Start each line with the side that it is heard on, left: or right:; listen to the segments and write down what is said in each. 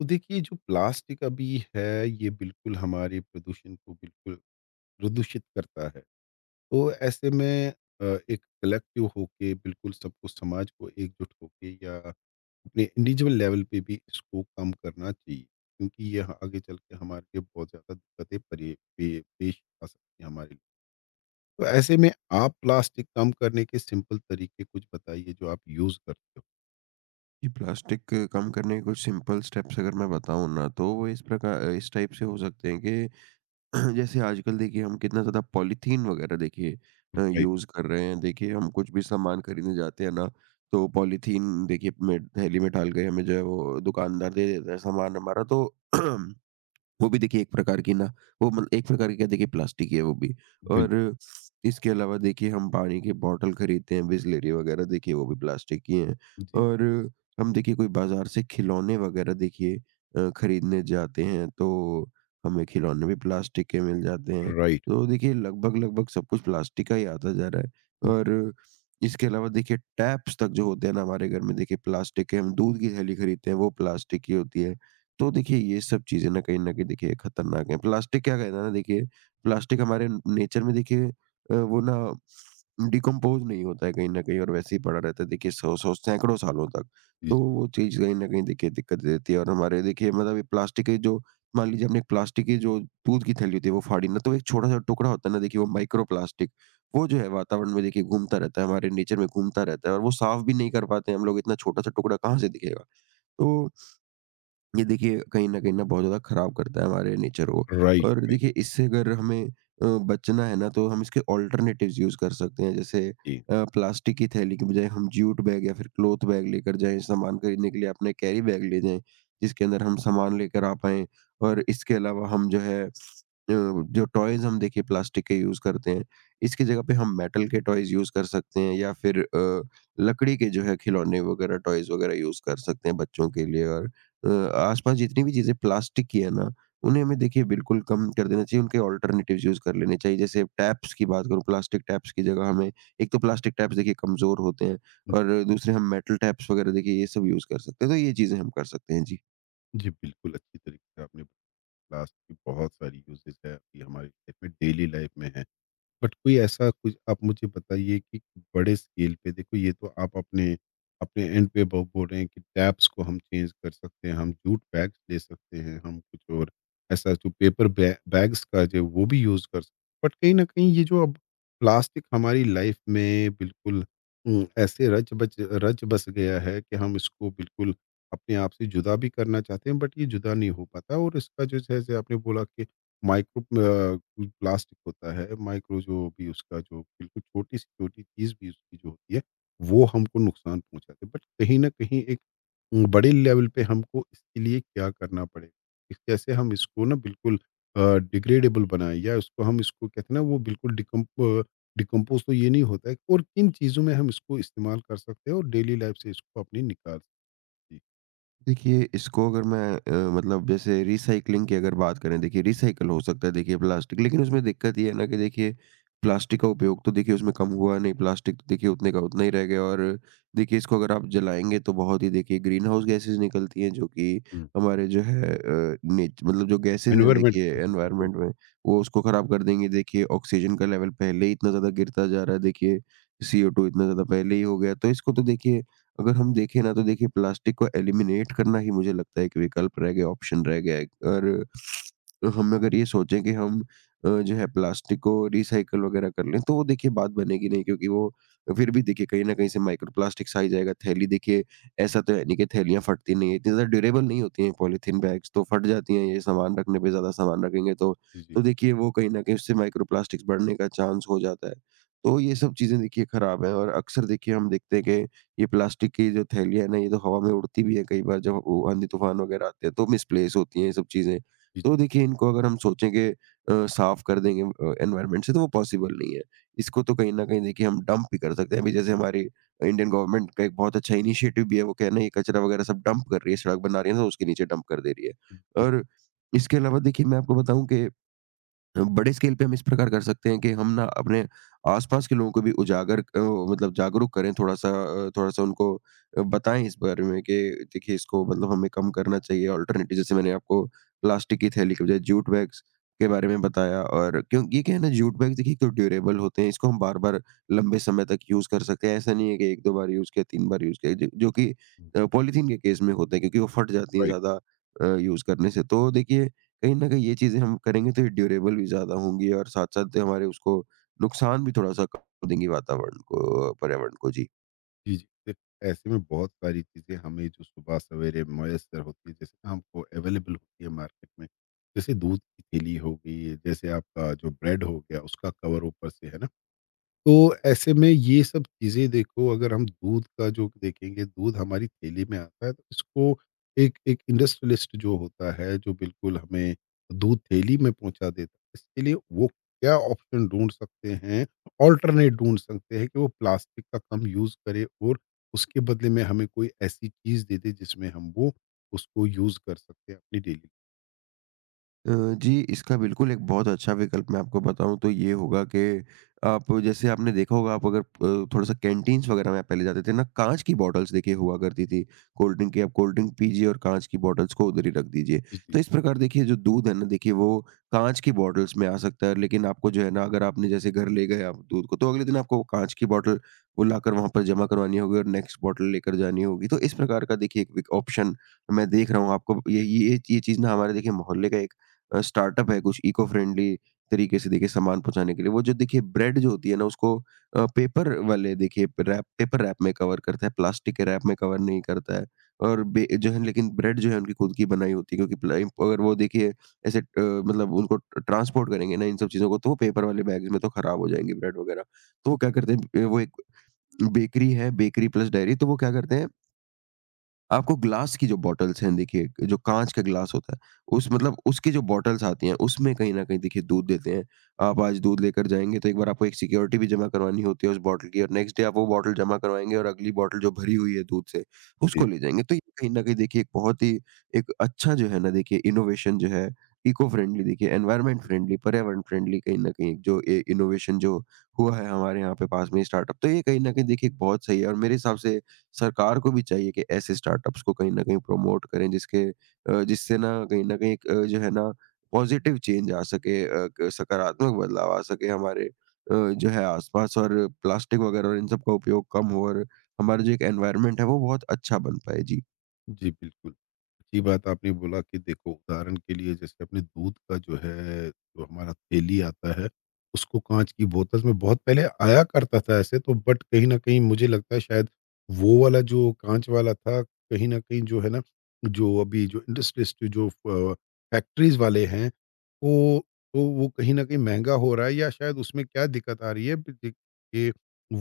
left: तो देखिए जो प्लास्टिक अभी है ये बिल्कुल हमारे प्रदूषण को बिल्कुल प्रदूषित करता है तो ऐसे में अ, एक कलेक्टिव होके बिल्कुल सबको समाज को एकजुट होके या अपने इंडिविजुअल लेवल पे भी इसको कम करना चाहिए क्योंकि आगे चल के हमारे लिए बहुत ज़्यादा दिक्कतें पेश आ सकती हैं हमारे लिए। तो ऐसे में आप प्लास्टिक कम करने के सिंपल तरीके कुछ बताइए जो आप यूज़ करते हो।
right: जी, प्लास्टिक कम करने के कुछ सिंपल स्टेप्स अगर मैं बताऊँ ना, तो वो इस प्रकार इस टाइप से हो सकते हैं कि जैसे आजकल देखिए हम कितना ज़्यादा पॉलीथीन वगैरह देखिए
left: राइट।
right: यूज़ कर रहे हैं। देखिए हम कुछ भी सामान खरीदने जाते हैं ना, तो पॉलीथीन देखिए में थैली में डाल के हमें जो है वो दुकानदार दे देता है सामान हमारा तो वो भी देखिए एक प्रकार की ना वो मतलब एक प्रकार की क्या देखिए प्लास्टिक ही है वो भी। और
left: बिल्कुल।
right: इसके अलावा देखिए हम पानी की बॉटल खरीदते हैं बिसलेरी वगैरह देखिए वो भी प्लास्टिक की हैं।
left: जी।
right: और हम देखिए कोई बाजार से खिलौने वगैरह देखिए खरीदने जाते हैं तो हमें खिलौने भी प्लास्टिक के मिल जाते हैं।
left: राइट।
right: तो देखिए लगभग लगभग सब कुछ प्लास्टिक का ही आता जा रहा है। और इसके अलावा देखिए टैप्स तक जो होते हैं ना हमारे घर में देखिए प्लास्टिक के, हम दूध की थैली खरीदते हैं वो प्लास्टिक की होती है। तो देखिए ये सब चीज़ें ना कहीं न कहीं देखिए खतरनाक हैं। प्लास्टिक क्या कहना है ना देखिए, प्लास्टिक हमारे नेचर में देखिए वो ना डिकम्पोज़ नहीं होता है कहीं न कहीं और वैसे ही पड़ा रहता है देखिए सौ सौ सैकड़ों सालों तक।
left: जी।
right: तो वो चीज़ कहीं न कहीं देखिए दिक्कत देती है। और हमारे देखिए मतलब ये प्लास्टिक के जो मान लीजिए हमने एक प्लास्टिक की जो दूध की थैली होती है वो फाड़ी ना, तो एक छोटा-सा टुकड़ा होता है ना देखिए वो माइक्रो प्लास्टिक, वो जो है वातावरण में देखिए घूमता रहता है, हमारे नेचर में घूमता रहता है और वो साफ़ भी नहीं कर पाते हैं हम लोग, इतना छोटा-सा टुकड़ा कहाँ से दिखेगा? तो ये देखिए कहीं न कहीं ना बहुत ज़्यादा खराब करता है हमारे नेचर को।
left: राइट,
right: और
left: राइट।
right: देखिए इससे अगर हमें बचना है ना तो हम इसके अल्टरनेटिव्स यूज़ कर सकते हैं। जैसे
left: जी।
right: प्लास्टिक की थैली की बजाय हम जूट बैग या फिर क्लॉथ बैग लेकर जाएँ, सामान खरीदने के लिए अपने कैरी बैग ले जाएँ, जिसके अंदर हम सामान लेकर आ पाएँ। और इसके अलावा हम जो है जो टॉयज़ हम देखिए प्लास्टिक के यूज़ करते हैं, इसकी जगह पे हम मेटल के टॉयज़ यूज़ कर सकते हैं या फिर लकड़ी के जो है खिलौने वगैरह, टॉयज़ वगैरह यूज़ कर सकते हैं बच्चों के लिए। और अ, आसपास जितनी भी चीज़ें प्लास्टिक की है ना, उन्हें हमें देखिए बिल्कुल कम कर देना चाहिए, उनके ऑल्टरनेटिव्स यूज़ कर लेने चाहिए। जैसे टैप्स की बात करूँ, प्लास्टिक टैप्स की जगह हमें, एक तो प्लास्टिक टैप्स देखिए कमज़ोर होते हैं, और दूसरे हम मेटल टैप्स वगैरह देखिए ये सब यूज़ कर सकते हैं, तो ये चीज़ें हम कर सकते हैं। जी।
left: जी, बिल्कुल अच्छी तरीके से आपने ग्लास की बहुत सारी यूज़ेज़ है, ये हमारी लाइफ में डेली लाइफ में है। बट कोई ऐसा कुछ आप मुझे बताइए कि बड़े स्केल पे देखो ये तो आप अपने अपने एंड पे बोल रहे हैं कि टैप्स को हम चेंज कर सकते हैं, हम जूट बैग्स ले सकते हैं, हम कुछ और ऐसा जो पेपर बैग्स का जो वो भी यूज़ कर सकते हैं। बट कहीं ना कहीं ये जो अब प्लास्टिक हमारी लाइफ में बिल्कुल ऐसे रच बच रच बस गया है कि हम इसको बिल्कुल अपने आप से जुदा भी करना चाहते हैं बट ये जुदा नहीं हो पाता और इसका जो जैसे आपने बोला कि माइक्रो प्लास्टिक होता है, माइक्रो जो भी उसका जो बिल्कुल छोटी-सी छोटी चीज़ भी उसकी जो होती है, वो हमको नुकसान पहुँचाती है। बट कहीं न कहीं एक बड़े लेवल पे हमको इसके लिए क्या करना पड़ेगा? कि कैसे हम इसको ना बिल्कुल अ, डिग्रेडेबल बनाएँ या उसको हम इसको कहते हैं ना वो बिल्कुल डिकम्पोज़ तो ये नहीं होता है और किन चीज़ों में हम इसको इस्तेमाल कर सकते हैं और डेली लाइफ़ से इसको अपनी निकाल सकते हैं।
right: देखिए, इसको अगर मैं मतलब जैसे रीसाइक्लिंग की अगर बात करें, देखिए रीसाइकल हो सकता है देखिए प्लास्टिक, लेकिन उसमें दिक्कत ये है ना कि देखिए, प्लास्टिक का उपयोग तो देखिए उसमें कम हुआ नहीं, प्लास्टिक तो देखिए उतने का उतना ही रह गया। और देखिए इसको अगर आप जलाएँगे तो बहुत ही देखिए ग्रीन हाउस गैसेज़ निकलती हैं, जो कि
left: हुँ।
right: हमारे जो है अ, नेच मतलब जो गैसेज़ हैं
left: एनवायरनमेंट।
right: देखिए एनवायरनमेंट में, वो उसको ख़राब कर देंगी। देखिए ऑक्सीजन का लेवल पहले ही इतना ज़्यादा गिरता जा रहा है, देखिए सीओ2 इतना ज़्यादा पहले ही हो गया, तो इसको तो देखिए अगर हम देखें ना तो देखिए प्लास्टिक को एलिमिनेट करना ही मुझे लगता है एक विकल्प रह गया, ऑप्शन रह गया है। और हम अगर ये सोचें कि हम जो है प्लास्टिक को रिसाइकल वगैरह कर लें तो वो देखिए बात बनेगी नहीं, क्योंकि वो फिर भी देखिए कहीं ना कहीं से माइक्रो प्लास्टिक्स आ ही जाएगा। थैली देखिए ऐसा तो है नहीं कि थैलियाँ फटती नहीं है, इतनी ज़्यादा ड्यूरेबल नहीं होती हैं पॉलीथीन बैग्स, तो फट जाती हैं ये सामान रखने पे, ज़्यादा सामान रखेंगे
left: जी, जी।
right: तो देखिए वो कहीं ना कहीं उससे माइक्रो प्लास्टिक्स बढ़ने का चांस हो जाता है। तो ये सब चीज़ें देखिए खराब है। और अक्सर देखिए हम देखते हैं कि ये प्लास्टिक की जो थैलियाँ हैं ना, ये तो हवा में उड़ती भी हैं कई बार, जब वो आंधी-तूफान वगैरह आते हैं, तो मिसप्लेस होती हैं ये सब चीज़ें।
left: जी,
right: तो देखिए इनको अगर हम सोचें कि साफ़ कर देंगे एनवायरनमेंट से, तो वो पॉसिबल नहीं है। इसको तो कहीं न कहीं देखिए हम डंप भी कर सकते हैं। अभी जैसे हमारी इंडियन गवर्नमेंट का एक बहुत अच्छा इनिशिएटिव भी है, वो क्या है ना, ये कचरा वगैरह सब डंप कर रही है, सड़क बना रही है ना उसके नीचे डंप कर दे रही है।
left: जी, जी।
right: और इसके अलावा देखिए मैं आपको बताऊँ कि बड़े स्केल पे हम इस प्रकार कर सकते हैं कि हम ना अपने आसपास के लोगों को भी मतलब जागरूक करें, थोड़ा-सा थोड़ा-सा उनको बताएँ इस बारे में कि देखिए इसको मतलब हमें कम करना चाहिए। अल्टरनेटिव जैसे मैंने आपको प्लास्टिक की थैली के बजाय जूट बैग्स के बारे में बताया, और क्योंकि ये क्या है ना, जूट बैग देखिए एक तो ड्यूरेबल होते हैं, इसको हम बार-बार लंबे समय तक यूज़ कर सकते हैं। ऐसा नहीं है कि 1-2 बार यूज़ किया, 3 बार यूज़ किया ज जो कि
left: हुँ।
right: पॉलीथीन के केस में होता है, क्योंकि वो फट जाती हैं
left: राइट।
right: ज़्यादा यूज़ करने से। तो देखिए कहीं न कहीं ये चीज़ें हम करेंगे तो ये ड्यूरेबल भी ज़्यादा होंगी, और साथ-साथ हमारे उसको नुकसान भी थोड़ा-सा कम देंगी वातावरण को, पर्यावरण को। जी।
left: जी, जी। देखो, ऐसे में बहुत सारी चीज़ें हमें जो सुबह सवेरे मुयस्सर होती है, जैसे हमको अवेलेबल होती है मार्केट में। जैसे दूध की थैली हो गई, जैसे आपका जो ब्रेड हो गया, उसका कवर ऊपर से, है ना? तो ऐसे में ये सब चीज़ें देखो अगर हम दूध का जो देखेंगे, दूध हमारी थैली में आता है, तो इसको एक एक इंडस्ट्रियलिस्ट जो होता है, जो बिल्कुल हमें दूध थैली में पहुँचा देता है, इसके लिए वो क्या ऑप्शन ढूँढ सकते हैं, अल्टरनेट ढूँढ सकते हैं कि वो प्लास्टिक का कम यूज़ करे और उसके बदले में हमें कोई ऐसी चीज़ दे दे, जिसमें हम वो उसको यूज़ कर सकते हैं अपनी डेली।
right: अ, जी, इसका बिल्कुल एक बहुत अच्छा विकल्प मैं आपको बताऊँ तो ये होगा कि, आप जैसे आपने देखा होगा, आप अगर थोड़ा-सा कैंटीन्स वग़ैरह में आप पहले जाते थे ना, काँच की बॉटल्स देखिए हुआ करती थी। कोल्ड ड्रिंक की, आप कोल्ड ड्रिंक पीजिए और काँच की बॉटल्स को उधर ही रख दीजिए।
left: जी,
right: तो इस प्रकार देखिए जो दूध है ना देखिए वो काँच की बॉटल्स में आ सकता है, लेकिन आपको जो है ना, अगर आपने जैसे घर ले गए आप दूध को, तो अगले दिन आपको काँच की बॉटल वो लाकर वहाँ पर जमा करवानी होगी और नेक्स्ट बॉटल लेकर जानी होगी। तो इस प्रकार का देखिए एक विक ऑप्शन मैं देख रहा हूँ। आपको ये ये चीज़ ना हमारे देखिए मोहल्ले का स्टार्टअप है कुछ, इको फ्रेंडली तरीके से देखिए सामान पहुँचाने के लिए। वो जो देखिए ब्रेड जो होती है ना उसको पेपर रैप में कवर करता है, प्लास्टिक के रैप में कवर नहीं करता है। और बे जो है लेकिन ब्रेड जो है उनकी खुद की बनाई होती है, क्योंकि प्लाई अगर वो देखिए ऐसे मतलब उनको ट्रांसपोर्ट करेंगे ना इन सब चीज़ों को, तो वो पेपर वाले बैग्स में तो खराब हो जाएंगी ब्रेड वगैरह। तो वो क्या करते हैं, वो एक बेकरी है, बेकरी प्लस डेयरी, तो वो क्या करते हैं, आपको ग्लास की जो बॉटल्स हैं देखिए, जो काँच का ग्लास होता है, उस मतलब उसकी जो बॉटल्स आती हैं, उसमें कहीं न कहीं देखिए दूध देते हैं। आप आज दूध लेकर जाएँगे तो एक बार आपको एक सिक्योरिटी भी जमा करवानी होती है उस बॉटल की, और नेक्स्ट डे आप वो बॉटल जमा करवाएँगे और अगली बॉटल जो भरी हुई है दूध से,
left: जी।
right: उसको ले जाएँगे। तो ये कहीं न कहीं देखिए एक बहुत ही एक अच्छा जो है ना देखिए इनोवेशन जो है, इको फ्रेंडली, देखिए एनवायरनमेंट फ्रेंडली, पर्यावरण फ्रेंडली, कहीं न कहीं जो ए इनोवेशन जो हुआ है हमारे यहाँ पे पास में स्टार्टअप, तो ये कहीं न कहीं देखिए एक बहुत सही है। और मेरे हिसाब से सरकार को भी चाहिए कि ऐसे स्टार्टअप्स को कहीं न कहीं प्रमोट करें, जिसके जिससे ना कहीं न कहीं एक जो है ना पॉज़िटिव चेंज आ सके, अ, क सकारात्मक बदलाव आ सके हमारे जो है आस-पास, और प्लास्टिक वग़ैरह और इन सब का उपयोग कम हो, और हमारा जो एक एनवायरनमेंट है वो बहुत अच्छा बन पाए। जी।
left: जी, बिल्कुल। अच्छी बात आपने बोला कि देखो उदाहरण के लिए जैसे अपने दूध का जो है, जो हमारा थैली आता है, उसको काँच की बोतल में बहुत पहले आया करता था ऐसे तो, बट कहीं न कहीं मुझे लगता है शायद वो वाला जो काँच वाला था, कहीं न कहीं जो है ना, जो अभी जो इंडस्ट्रिस्ट जो फ फैक्ट्रीज़ वाले हैं, वो तो वो कहीं न कहीं महँगा हो रहा है या शायद उसमें क्या दिक्कत आ रही है कि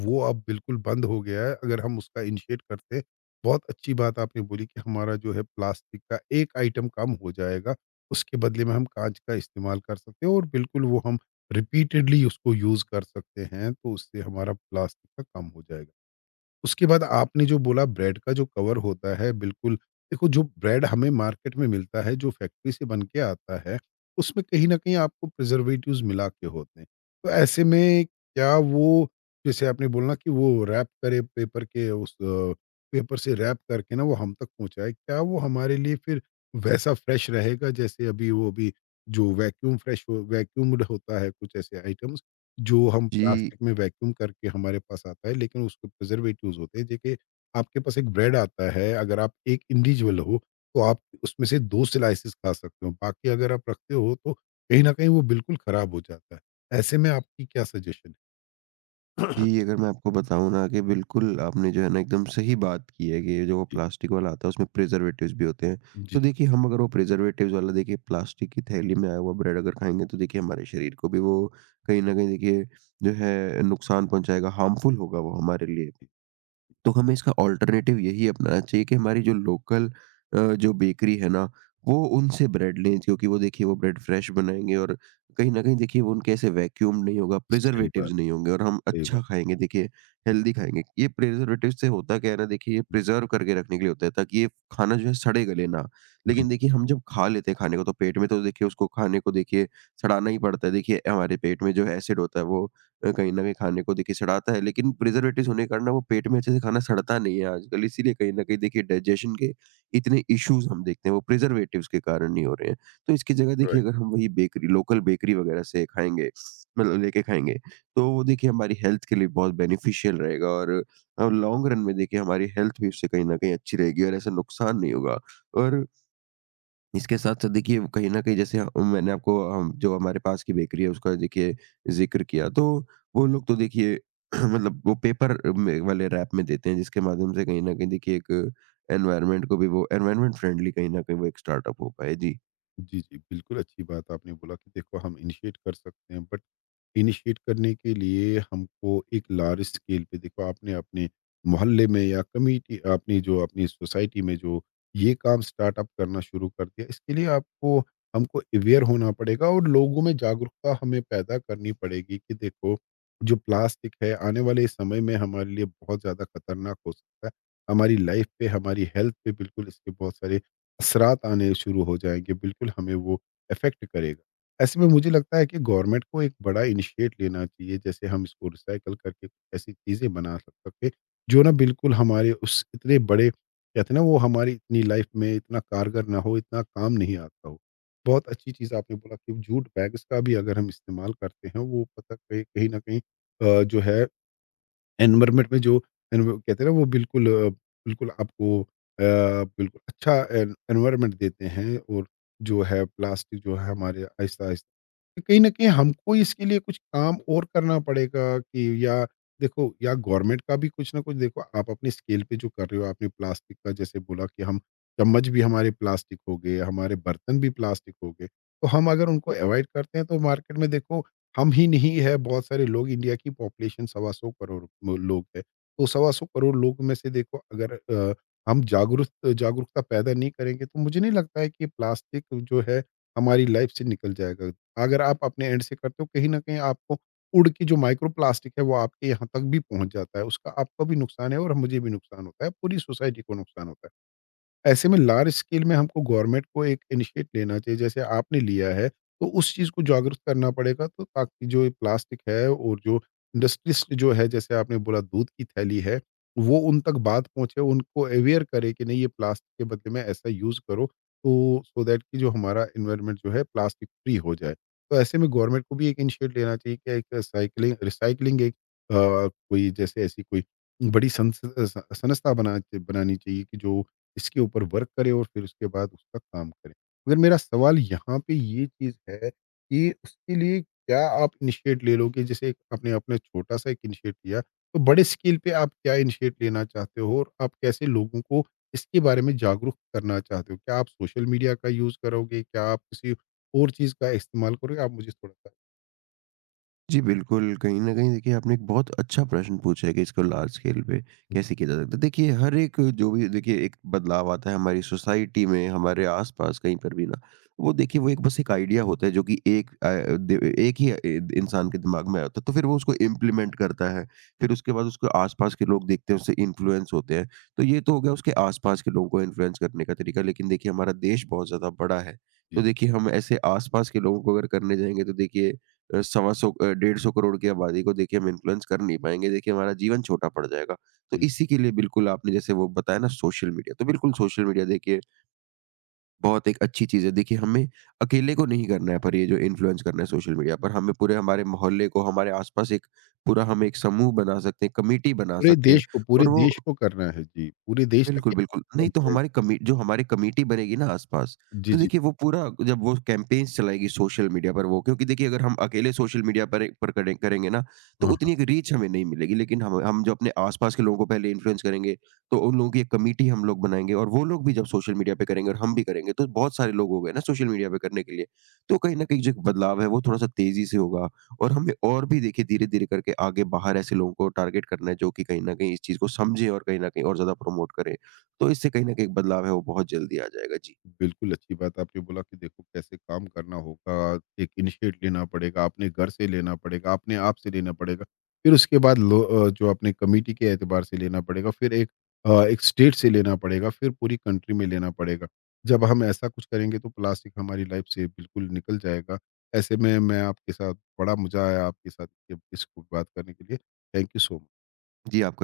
left: वो अब बिल्कुल बंद हो गया है। अगर हम उसका इनिशिएट करते हैं बहुत अच्छी बात आपने बोली कि हमारा जो है प्लास्टिक का एक आइटम कम हो जाएगा, उसके बदले में हम काँच का इस्तेमाल कर सकते हैं और बिल्कुल वो हम रिपीटेडली उसको यूज़ कर सकते हैं, तो उससे हमारा प्लास्टिक का कम हो जाएगा। उसके बाद आपने जो बोला ब्रेड का जो कवर होता है बिल्कुल, देखो जो ब्रेड हमें मार्केट में मिलता है जो फैक्ट्री से बन के आता है उसमें कहीं ना कहीं आपको प्रिजर्वेटिव्स मिला के होते हैं। तो ऐसे में क्या वो जैसे आपने बोला कि वो रैप करे पेपर के उस पेपर से रैप करके ना वो हम तक पहुंचाए, क्या वो हमारे लिए फिर वैसा फ्रेश रहेगा जैसे अभी वो अभी जो वैक्यूम फ्रेश हो वैक्यूम्ड होता है कुछ ऐसे आइटम्स जो हम
right: जी।
left: प्लास्टिक में वैक्यूम करके हमारे पास आता है, लेकिन उसके प्रिजर्वेटिव्स होते हैं। देखिए, आपके पास एक ब्रेड आता है, अगर आप एक इंडिविजुअल हो, तो आप उसमें से 2 स्लाइसेस खा सकते हो। बाकी अगर आप रखते हो, तो कहीं न कहीं वो बिल्कुल खराब हो जाता है। ऐसे में आपकी क्या सजेशन है?
right: जी, अगर मैं आपको बताऊँ ना कि बिल्कुल आपने जो है ना एकदम सही बात की है, कि ये जो वो
left: जी,
right: प्लास्टिक वाला आता है उसमें प्रिज़र्वेटिव्स भी होते हैं।
left: जी, जी,
right: तो देखिए हम अगर वो प्रिज़र्वेटिव्स वाला देखिए प्लास्टिक की थैली में आया हुआ ब्रेड अगर खाएँगे, तो देखिए हमारे शरीर को भी वो कहीं न कहीं देखिए जो है नुकसान पहुँचाएगा, हार्मफुल होगा वो हमारे लिए।
left: जी।
right: तो हमें इसका ऑल्टरनेटिव यही अपनाना चाहिए कि हमारी जो लोकल जो बेकरी है ना, वो उनसे ब्रेड लें, क्योंकि वो देखिए वो ब्रेड फ्रेश बनाएँगे, और कहीं न कहीं देखिए वो उनके ऐसे वैक्यूम्ड नहीं होगा,
left: सही
right: प्रिज़र्वेटिव्स
left: बात,
right: नहीं होंगे, और हम
left: सही बात।
right: अच्छा खाएँगे देखिए, हेल्दी खाएँगे। ये प्रिज़र्वेटिव से होता क्या है ना देखिए, ये प्रिज़र्व करके रखने के लिए होता है ताकि ये खाना जो है सड़े-गले ना। लेकिन
left: बिल्कुल,
right: देखिए हम जब खा लेते हैं खाने को तो पेट में तो देखिए उसको खाने को देखिए सड़ाना ही पड़ता है। देखिए हमारे पेट में जो एसिड होता है वो कहीं न कहीं खाने को देखिए सड़ाता है, लेकिन प्रिज़र्वेटिव्स होने के कारण ना वो पेट में अच्छे से खाना सड़ता नहीं है आजकल। इसीलिए कहीं न कहीं देखिए डाइजेशन के इतने इश्यूज़ हम देखते हैं, वो प्रिज़र्वेटिव्स के कारण ही हो रहे हैं। तो इसकी जगह देखिए
left: राइट।
right: अगर हम वही बेकरी लोकल बेकरी वगैरह से खाएँगे, मतलब लेके खाएँगे, तो वो देखिए हमारी हेल्थ के लिए बहुत बेनिफिशियल रहेगा और लॉन्ग रन में देखिए हमारी हेल्थ भी उससे कहीं न कहीं अच्छी रहेगी और ऐसा नुकसान नहीं होगा। और इसके साथ साथ देखिए वो कहीं न कहीं जैसे मैंने आपको जो हमारे पास की बेकरी है उसका देखिए ज़िक्र किया, तो वो लोग तो देखिए मतलब वो पेपर में वाले रैप में देते हैं, जिसके माध्यम से कहीं न कहीं देखिए एक एनवायरनमेंट को भी वो एनवायरनमेंट फ्रेंडली कहीं न कहीं वो एक स्टार्टअप हो पाए। जी।
left: जी, जी। बिल्कुल, अच्छी बात आपने बोला कि देखो हम इनिशिएट कर सकते हैं बट इनिशिएट करने के लिए हमको एक लार्ज स्केल पे देखो आपने अपने मोहल्ले में या कम्युनिटी आपने जो अपनी सोसाइटी में जो ये काम स्टार्टअप करना शुरू कर दिया, इसके लिए आपको हमको अवेयर होना पड़ेगा और लोगों में जागरूकता हमें पैदा करनी पड़ेगी कि देखो, जो प्लास्टिक है आने वाले समय में हमारे लिए बहुत ज़्यादा खतरनाक हो सकता है। हमारी लाइफ पे, हमारी हेल्थ पे बिल्कुल इसके बहुत सारे असरात आने शुरू हो जाएँगे, बिल्कुल हमें वो इफ़ेक्ट करेगा। ऐसे में मुझे लगता है कि गवर्नमेंट को एक बड़ा इनिशिएट लेना चाहिए, जैसे हम इसको रिसाइकल करके कुछ ऐसी चीज़ें सकते, जो ना बिल्कुल हमारे उस इतने बड़े कहते हैं ना वो हमारी इतनी लाइफ़ में इतना कारगर ना हो, इतना काम नहीं आता हो। बहुत अच्छी चीज़ आपने बोला कि जूट बैग्स का भी अगर हम इस्तेमाल करते हैं, वो पता कहीं कहीं न कहीं जो है एनवायरनमेंट में जो एनव कहते हैं ना वो बिल्कुल अ, बिल्कुल आपको बिल्कुल अच्छा एन एनवायरनमेंट देते हैं और जो है प्लास्टिक जो है हमारे आहिस्ता-आहिस्ता कहीं न कहीं हमको इसके लिए कुछ काम और करना पड़ेगा कि या देखो या गवर्नमेंट का भी कुछ न कुछ देखो आप अपने स्केल पे जो कर रहे हो आपने प्लास्टिक का जैसे बोला कि हम चम्मच भी हमारे प्लास्टिक हो गए, हमारे बर्तन भी प्लास्टिक हो गए। तो हम अगर उनको अवॉइड करते हैं तो मार्केट में देखो हम ही नहीं है बहुत सारे लोग इंडिया की पॉपुलेशन सवा सौ करोड़ लोग है तो सवा सौ करोड़ लोग में से देखो अगर हम जागरूकता पैदा नहीं करेंगे तो मुझे नहीं लगता है कि प्लास्टिक जो है हमारी लाइफ से निकल जाएगा। अगर आप अपने एंड से करते हो कहीं ना कहीं आपको उड़ की जो माइक्रो प्लास्टिक है वो आपके यहाँ तक भी पहुंच जाता है, उसका आपको भी नुकसान है और मुझे भी नुकसान होता है, पूरी सोसाइटी को नुकसान होता है। ऐसे में लार्ज स्केल में हमको गवर्नमेंट को एक इनिशिएट लेना चाहिए जैसे आपने लिया है तो उस चीज़ को जागरूक करना पड़ेगा तो ताकि जो ये प्लास्टिक है और जो इंडस्ट्रिस्ट जो है जैसे आपने बोला दूध की थैली है वो उन तक बात पहुंचे उनको अवेयर करे कि नहीं ये प्लास्टिक के बदले में ऐसा यूज़ करो, तो सो दैट कि जो हमारा इन्वायरमेंट जो है प्लास्टिक फ्री हो जाए। तो ऐसे में गवर्नमेंट को भी एक इनिशिएट लेना चाहिए कि एक साइकिलिंग रिसाइकलिंग एक कोई जैसे ऐसी कोई संस्था बनानी चाहिए कि जो इसके ऊपर वर्क करें और फिर उसके बाद उसका काम करें। मगर मेरा सवाल यहाँ पे ये चीज़ है कि उसके लिए क्या आप इनिशिएट ले लोगे? जैसे एक आपने अपना छोटा-सा एक इनिशिएट लिया, तो बड़े स्केल पे आप क्या इनिशिएट लेना चाहते हो और आप कैसे लोगों को इसके बारे में जागरूक करना चाहते हो? क्या आप सोशल मीडिया का यूज़ करोगे? क्या आप किसी और चीज़ का इस्तेमाल करोगे? आप मुझे थोड़ा-सा।
right: जी, बिल्कुल। कहीं न कहीं देखिए आपने एक बहुत अच्छा प्रश्न पूछा है कि इसको लार्ज स्केल पे कैसे किया जा सकता है। देखिए हर एक जो भी देखिए एक बदलाव आता है हमारी सोसाइटी में, हमारे आस-पास कहीं पर भी ना, वो देखिए वो एक बस एक आइडिया होता है, जो कि एक अ, द एक ही अ, इंसान के दिमाग में आया होता है। तो फिर वो उसको इम्प्लीमेंट करता है। फिर उसके बाद उसको आस-पास के लोग देखते हैं, उससे इन्फ्लुएंस होते हैं। तो ये तो हो गया उसके आस-पास के लोगों को इन्फ्लुएंस करने का तरीका। लेकिन देखिए हमारा देश बहुत ज़्यादा बड़ा है। तो
left: जी,
right: देखिए हम ऐसे आस-पास के लोगों को अगर करने जाएँगे, तो देखिए 125 150 करोड़ की आबादी को देखिए हम इन्फ्लुएंस कर नहीं पाएँगे। देखिए हमारा जीवन छोटा पड़ जाएगा। तो
left: जी।
right: इसी के लिए बिल्कुल आपने जैसे वो बताया ना, सोशल मीडिया, तो बिल्कुल सोशल मीडिया देखिए बहुत एक अच्छी चीज़ है। देखिए हमें अकेले को नहीं करना है, पर ये जो इन्फ्लुएंस करना है सोशल मीडिया पर, हमें पूरे हमारे मोहल्ले को, हमारे आस-पास एक पूरा हम एक समूह बना सकते हैं, कमेटी बना
left: पूरे
right: सकते
left: देश
right: हैं
left: को, पूरे
right: और वो
left: देश को करना है। जी, पूरे देश तक
right: बिल्कुल,
left: ये
right: बिल्कुल। नहीं
left: पहुंच
right: तो
left: जाए।
right: हमारी कमी जो हमारी कमेटी बनेगी ना आस-पास,
left: जी,
right: तो
left: जी।
right: देखिए वो पूरा जब वो कैंपेन्स चलाएगी सोशल मीडिया पर, वो क्योंकि देखिए अगर हम अकेले सोशल मीडिया पर करेंगे ना, तो
left: हाँ।
right: उतनी एक रीच हमें नहीं मिलेगी। लेकिन हम जो अपने आस-पास के लोगों को पहले इन्फ्लुएंस करेंगे, तो उन लोगों की एक कमेटी हम लोग बनाएँगे और वो लोग भी जब सोशल मीडिया पे करेंगे और हम भी करेंगे, तो बहुत सारे लोग हो गए ना सोशल मीडिया पे करने के लिए। तो कहीं न कहीं जो एक बदलाव है वो थोड़ा-सा तेज़ी से होगा और हमें और भी देखिए धीरे-धीरे करके आगे बाहर ऐसे लोगों को टारगेट करना है, जो कि कहीं न कहीं इस चीज़ को समझें और कहीं न कहीं और ज़्यादा प्रमोट करें। तो इससे कहीं न कहीं एक बदलाव है वो बहुत जल्दी आ जाएगा। जी।
left: बिल्कुल, अच्छी बात आपने बोला कि देखो कैसे काम करना होगा, एक इनिशिएट लेना पड़ेगा, अपने घर से लेना पड़ेगा, अपने आप से लेना पड़ेगा। फिर उसके बाद जो अपने कमिटी के एतबार से लेना पड़ेगा, फिर एक स्टेट से लेना पड़ेगा, फिर पूरी कंट्री में लेना पड़ेगा। जब हम ऐसा कुछ करेंगे तो प्लास्टिक हमारी लाइफ से बिल्कुल निकल जाएगा। ऐसे में मैं आपके साथ बड़ा मज़ा आया आपके साथ ये इसको बात करने के लिए। थैंक यू सो म
right: जी, आपका